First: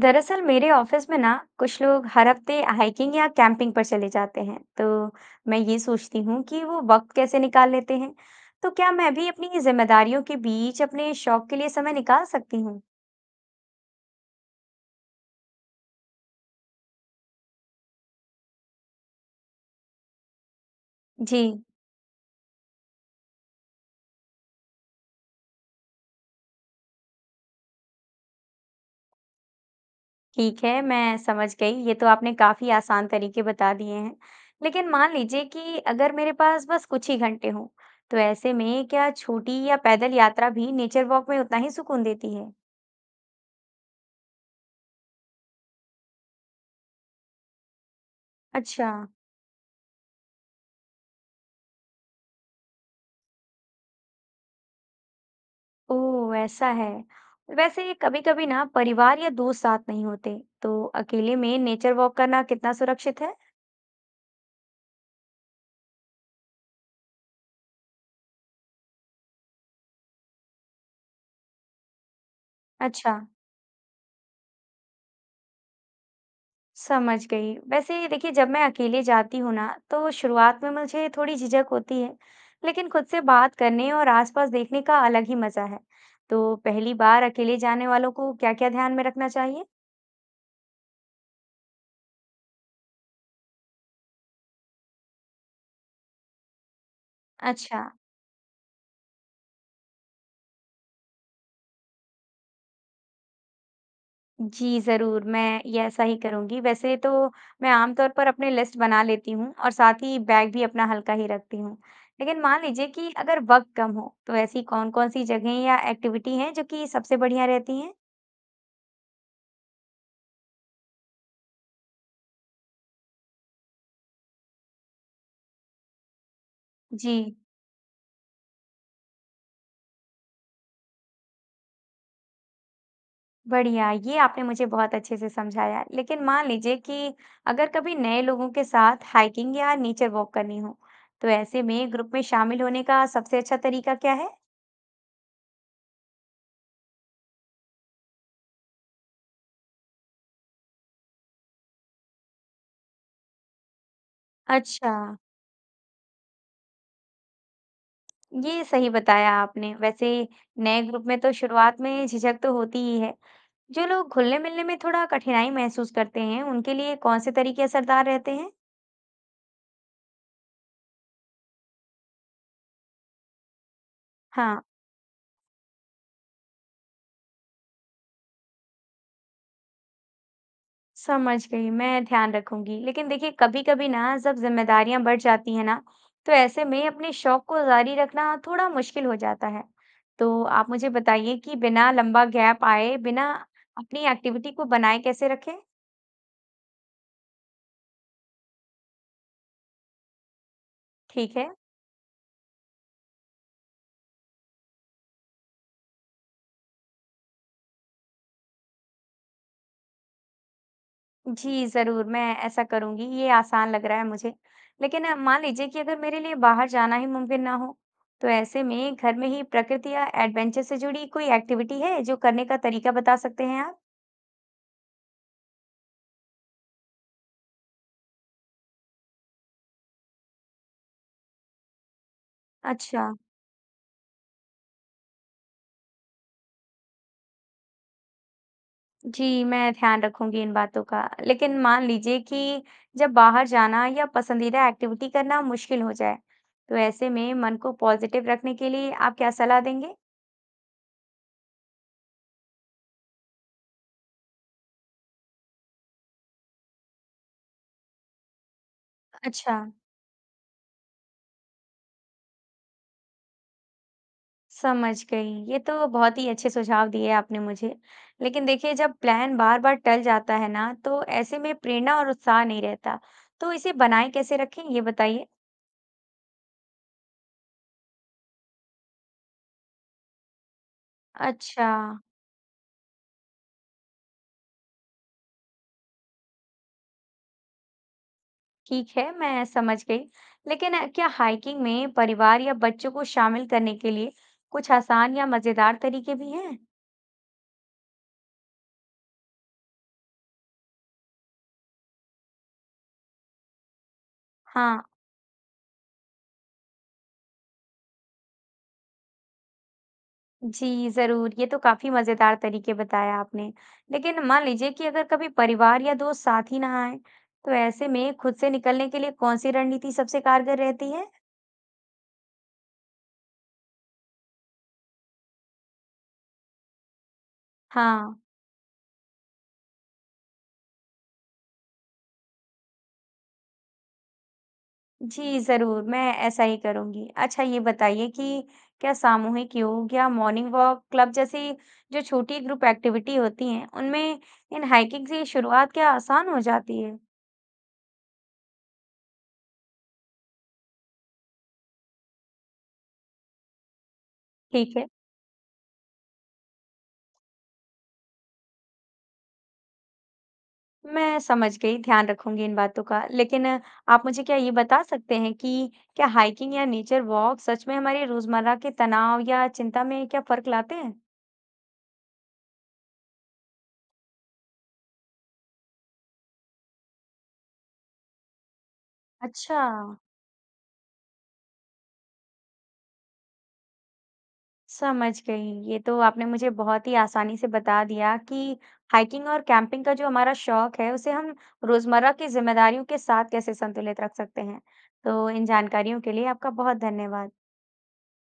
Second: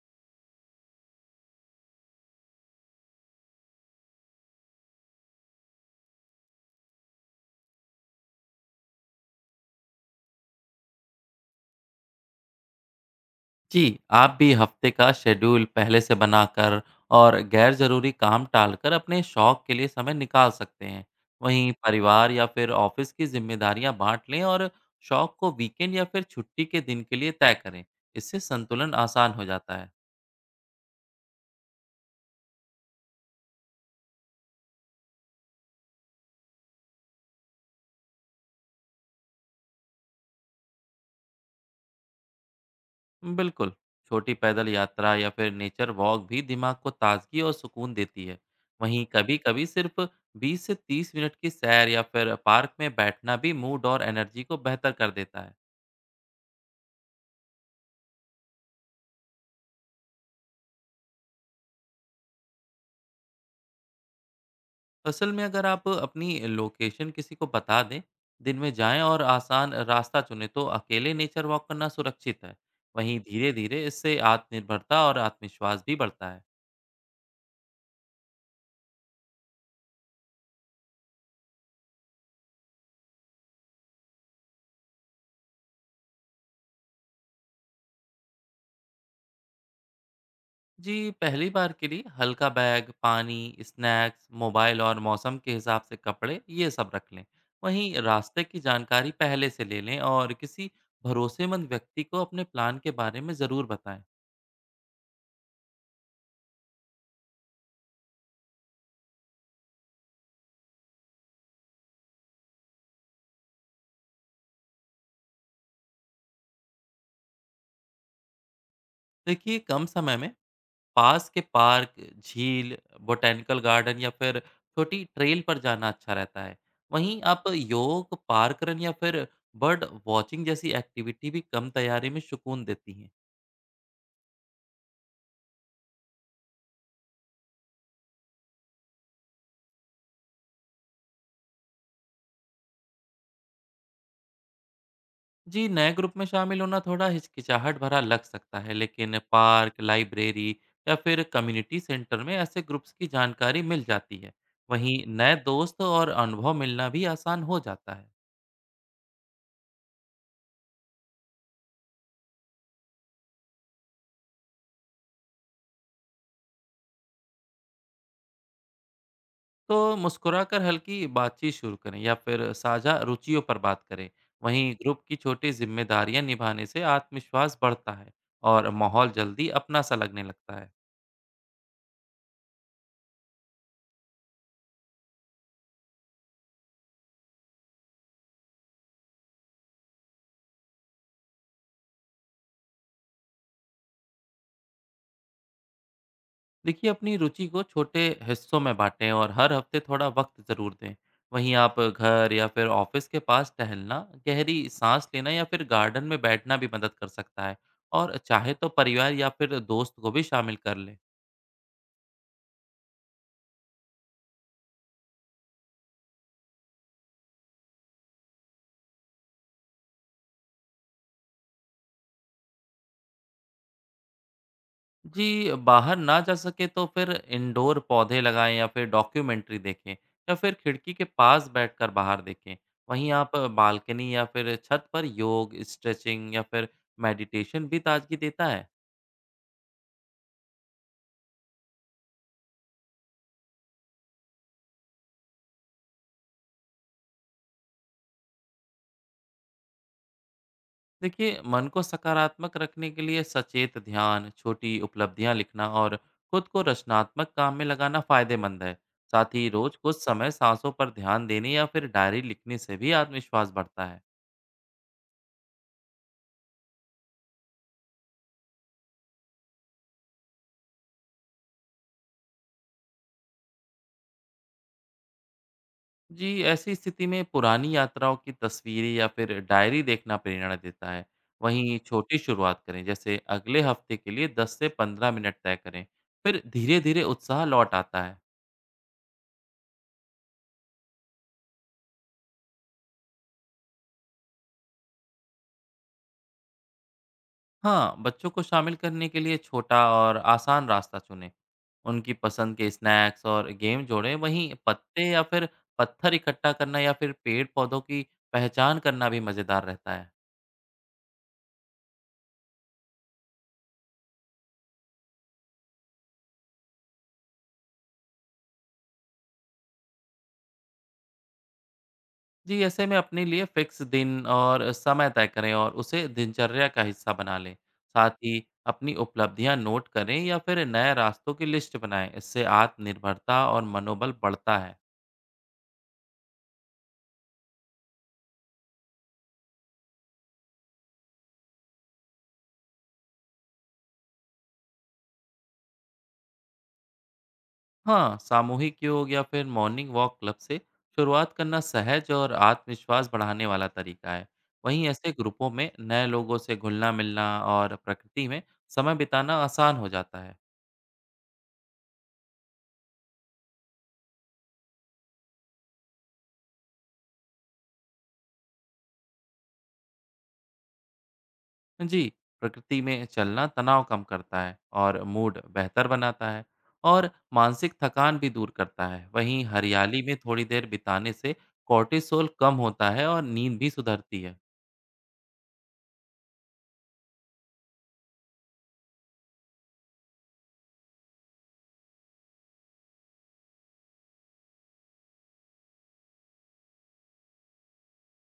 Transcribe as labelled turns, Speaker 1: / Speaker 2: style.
Speaker 1: दरअसल मेरे ऑफिस में ना कुछ लोग हर हफ्ते हाइकिंग या कैंपिंग पर चले जाते हैं। तो मैं ये सोचती हूँ कि वो वक्त कैसे निकाल लेते हैं। तो क्या मैं भी अपनी जिम्मेदारियों के बीच अपने शौक के लिए समय निकाल सकती हूँ?
Speaker 2: जी, आप भी हफ्ते का शेड्यूल पहले से बनाकर और गैर ज़रूरी काम टालकर अपने शौक के लिए समय निकाल सकते हैं।
Speaker 1: जी,
Speaker 2: वहीं परिवार या फिर ऑफिस की जिम्मेदारियां बांट लें और शौक को वीकेंड या फिर छुट्टी के दिन के लिए तय करें। इससे संतुलन आसान हो जाता है।
Speaker 1: ठीक है, मैं समझ गई, ये तो आपने काफी आसान तरीके बता दिए हैं। लेकिन मान लीजिए कि अगर मेरे पास बस कुछ ही घंटे हों, तो ऐसे में क्या छोटी या पैदल यात्रा भी नेचर वॉक में उतना ही सुकून देती है?
Speaker 2: बिल्कुल, छोटी पैदल यात्रा या फिर नेचर वॉक भी दिमाग को ताजगी और सुकून देती है।
Speaker 1: अच्छा।
Speaker 2: वहीं कभी-कभी सिर्फ 20 से 30 मिनट की सैर या फिर पार्क में बैठना भी मूड और एनर्जी को बेहतर कर देता है।
Speaker 1: ओह, ऐसा है। वैसे कभी-कभी ना परिवार या दोस्त साथ नहीं होते, तो अकेले में नेचर वॉक करना कितना सुरक्षित है?
Speaker 2: असल में अगर आप अपनी लोकेशन किसी को बता दें, दिन में जाएं और आसान रास्ता चुनें, तो अकेले नेचर वॉक करना सुरक्षित है।
Speaker 1: अच्छा,
Speaker 2: वहीं धीरे-धीरे इससे आत्मनिर्भरता और आत्मविश्वास भी बढ़ता है।
Speaker 1: समझ गई। वैसे देखिए, जब मैं अकेले जाती हूँ ना, तो शुरुआत में मुझे थोड़ी झिझक होती है, लेकिन खुद से बात करने और आसपास देखने का अलग ही मजा है। तो पहली बार अकेले जाने वालों को क्या-क्या ध्यान में रखना चाहिए?
Speaker 2: जी, पहली बार के लिए हल्का बैग, पानी, स्नैक्स, मोबाइल और मौसम के हिसाब से कपड़े, ये सब रख लें।
Speaker 1: अच्छा।
Speaker 2: वहीं रास्ते की जानकारी पहले से ले लें और किसी भरोसेमंद व्यक्ति को अपने प्लान के बारे में ज़रूर बताएं।
Speaker 1: जी, ज़रूर, मैं ये ऐसा ही करूँगी। वैसे तो मैं आमतौर पर अपनी लिस्ट बना लेती हूँ और साथ ही बैग भी अपना हल्का ही रखती हूँ। लेकिन मान लीजिए कि अगर वक़्त कम हो, तो ऐसी कौन-कौन सी जगहें या एक्टिविटी हैं, जो कि सबसे बढ़िया रहती हैं?
Speaker 2: देखिए, कम समय में पास के पार्क, झील, बॉटेनिकल गार्डन या फिर छोटी ट्रेल पर जाना अच्छा रहता है। वहीं
Speaker 1: जी,
Speaker 2: आप योग, पार्क रन या फिर बर्ड वॉचिंग जैसी एक्टिविटी भी कम तैयारी में सुकून देती हैं।
Speaker 1: बढ़िया, ये आपने मुझे बहुत अच्छे से समझाया। लेकिन मान लीजिए कि अगर कभी नए लोगों के साथ हाइकिंग या नेचर वॉक करनी हो, तो ऐसे में ग्रुप में शामिल होने का सबसे अच्छा तरीका क्या है?
Speaker 2: जी, नए ग्रुप में शामिल होना थोड़ा हिचकिचाहट भरा लग सकता है, लेकिन पार्क, लाइब्रेरी या फिर कम्युनिटी सेंटर में ऐसे ग्रुप्स की जानकारी मिल जाती है।
Speaker 1: अच्छा।
Speaker 2: वहीं नए दोस्त और अनुभव मिलना भी आसान हो जाता है।
Speaker 1: ये सही बताया आपने। वैसे नए ग्रुप में तो शुरुआत में झिझक तो होती ही है। जो लोग घुलने-मिलने में थोड़ा कठिनाई महसूस करते हैं, उनके लिए कौन से तरीके असरदार रहते हैं?
Speaker 2: तो मुस्कुराकर हल्की बातचीत शुरू करें या फिर साझा रुचियों पर बात करें।
Speaker 1: हाँ,
Speaker 2: वहीं ग्रुप की छोटी जिम्मेदारियां निभाने से आत्मविश्वास बढ़ता है और माहौल जल्दी अपना सा लगने लगता है।
Speaker 1: समझ गई, मैं ध्यान रखूंगी। लेकिन देखिए, कभी-कभी ना जब जिम्मेदारियां बढ़ जाती हैं ना, तो ऐसे में अपने शौक को जारी रखना थोड़ा मुश्किल हो जाता है। तो आप मुझे बताइए कि बिना लंबा गैप आए, बिना अपनी एक्टिविटी को बनाए कैसे रखें?
Speaker 2: देखिए, अपनी रुचि को छोटे हिस्सों में बांटें और हर हफ्ते थोड़ा वक्त ज़रूर दें।
Speaker 1: ठीक है।
Speaker 2: वहीं आप घर या फिर ऑफिस के पास टहलना, गहरी सांस लेना या फिर गार्डन में बैठना भी मदद कर सकता है। और चाहे तो परिवार या फिर दोस्त को भी शामिल कर लें।
Speaker 1: जी, ज़रूर, मैं ऐसा करूँगी, ये आसान लग रहा है मुझे। लेकिन मान लीजिए कि अगर मेरे लिए बाहर जाना ही मुमकिन ना हो, तो ऐसे में घर में ही प्रकृति या एडवेंचर से जुड़ी कोई एक्टिविटी है, जो करने का तरीका बता सकते हैं आप?
Speaker 2: जी, बाहर ना जा सके तो फिर इंडोर पौधे लगाएं या फिर डॉक्यूमेंट्री देखें या फिर खिड़की के पास बैठकर बाहर देखें।
Speaker 1: अच्छा,
Speaker 2: वहीं आप बालकनी या फिर छत पर योग, स्ट्रेचिंग या फिर मेडिटेशन भी ताजगी देता है।
Speaker 1: जी, मैं ध्यान रखूँगी इन बातों का। लेकिन मान लीजिए कि जब बाहर जाना या पसंदीदा एक्टिविटी करना मुश्किल हो जाए, तो ऐसे में मन को पॉज़िटिव रखने के लिए आप क्या सलाह देंगे?
Speaker 2: देखिए, मन को सकारात्मक रखने के लिए सचेत ध्यान, छोटी उपलब्धियां लिखना और खुद को रचनात्मक काम में लगाना फायदेमंद है। साथ ही
Speaker 1: अच्छा।
Speaker 2: रोज कुछ समय सांसों पर ध्यान देने या फिर डायरी लिखने से भी आत्मविश्वास बढ़ता है।
Speaker 1: समझ गई। ये तो बहुत ही अच्छे सुझाव दिए आपने मुझे। लेकिन देखिए, जब प्लान बार-बार टल जाता है ना, तो ऐसे में प्रेरणा और उत्साह नहीं रहता। तो इसे बनाए कैसे रखें, ये बताइए?
Speaker 2: जी, ऐसी स्थिति में पुरानी यात्राओं की तस्वीरें या फिर डायरी देखना प्रेरणा देता है।
Speaker 1: अच्छा,
Speaker 2: वहीं छोटी शुरुआत करें, जैसे अगले हफ्ते के लिए 10 से 15 मिनट तय करें। फिर धीरे-धीरे उत्साह लौट आता है।
Speaker 1: ठीक है, मैं समझ गई। लेकिन क्या हाइकिंग में परिवार या बच्चों को शामिल करने के लिए कुछ आसान या मज़ेदार तरीके भी हैं?
Speaker 2: हाँ, बच्चों को शामिल करने के लिए छोटा और आसान रास्ता चुनें। उनकी पसंद के स्नैक्स और गेम जोड़ें। वहीं
Speaker 1: हाँ।
Speaker 2: पत्ते या फिर पत्थर इकट्ठा करना या फिर पेड़-पौधों की पहचान करना भी मज़ेदार रहता है।
Speaker 1: जी, ज़रूर। ये तो काफ़ी मज़ेदार तरीके बताए आपने। लेकिन मान लीजिए कि अगर कभी परिवार या दोस्त साथ ही ना आएँ, तो ऐसे में खुद से निकलने के लिए कौन-सी रणनीति सबसे कारगर रहती है?
Speaker 2: जी, ऐसे में अपने लिए फिक्स दिन और समय तय करें और उसे दिनचर्या का हिस्सा बना लें। साथ
Speaker 1: हाँ,
Speaker 2: ही अपनी उपलब्धियां नोट करें या फिर नए रास्तों की लिस्ट बनाएं। इससे आत्मनिर्भरता और मनोबल बढ़ता है।
Speaker 1: जी, ज़रूर, मैं ऐसा ही करूँगी। अच्छा, ये बताइए कि क्या सामूहिक योग या मॉर्निंग वॉक क्लब जैसी जो छोटी ग्रुप एक्टिविटी होती हैं, उनमें इन हाइकिंग से शुरुआत क्या आसान हो जाती है?
Speaker 2: हाँ, सामूहिक योग या फिर मॉर्निंग वॉक क्लब से शुरुआत करना सहज और आत्मविश्वास बढ़ाने वाला तरीका है।
Speaker 1: ठीक
Speaker 2: वहीं
Speaker 1: है।
Speaker 2: ऐसे ग्रुपों में नए लोगों से घुलना मिलना और प्रकृति में समय बिताना आसान हो जाता है।
Speaker 1: मैं समझ गई, ध्यान रखूंगी इन बातों का। लेकिन आप मुझे क्या ये बता सकते हैं कि क्या हाइकिंग या नेचर वॉक सच में हमारे रोजमर्रा के तनाव या चिंता में क्या फर्क लाते हैं?
Speaker 2: जी, प्रकृति में चलना तनाव कम करता है और मूड बेहतर बनाता है और मानसिक थकान भी दूर करता है। वहीं
Speaker 1: अच्छा,
Speaker 2: हरियाली में थोड़ी देर बिताने से कोर्टिसोल कम होता है और नींद भी सुधरती है।
Speaker 1: समझ गई। ये तो आपने मुझे बहुत ही आसानी से बता दिया कि हाइकिंग और कैंपिंग का जो हमारा शौक है, उसे हम रोजमर्रा की जिम्मेदारियों के साथ कैसे संतुलित रख सकते हैं। तो इन जानकारियों के लिए आपका बहुत धन्यवाद।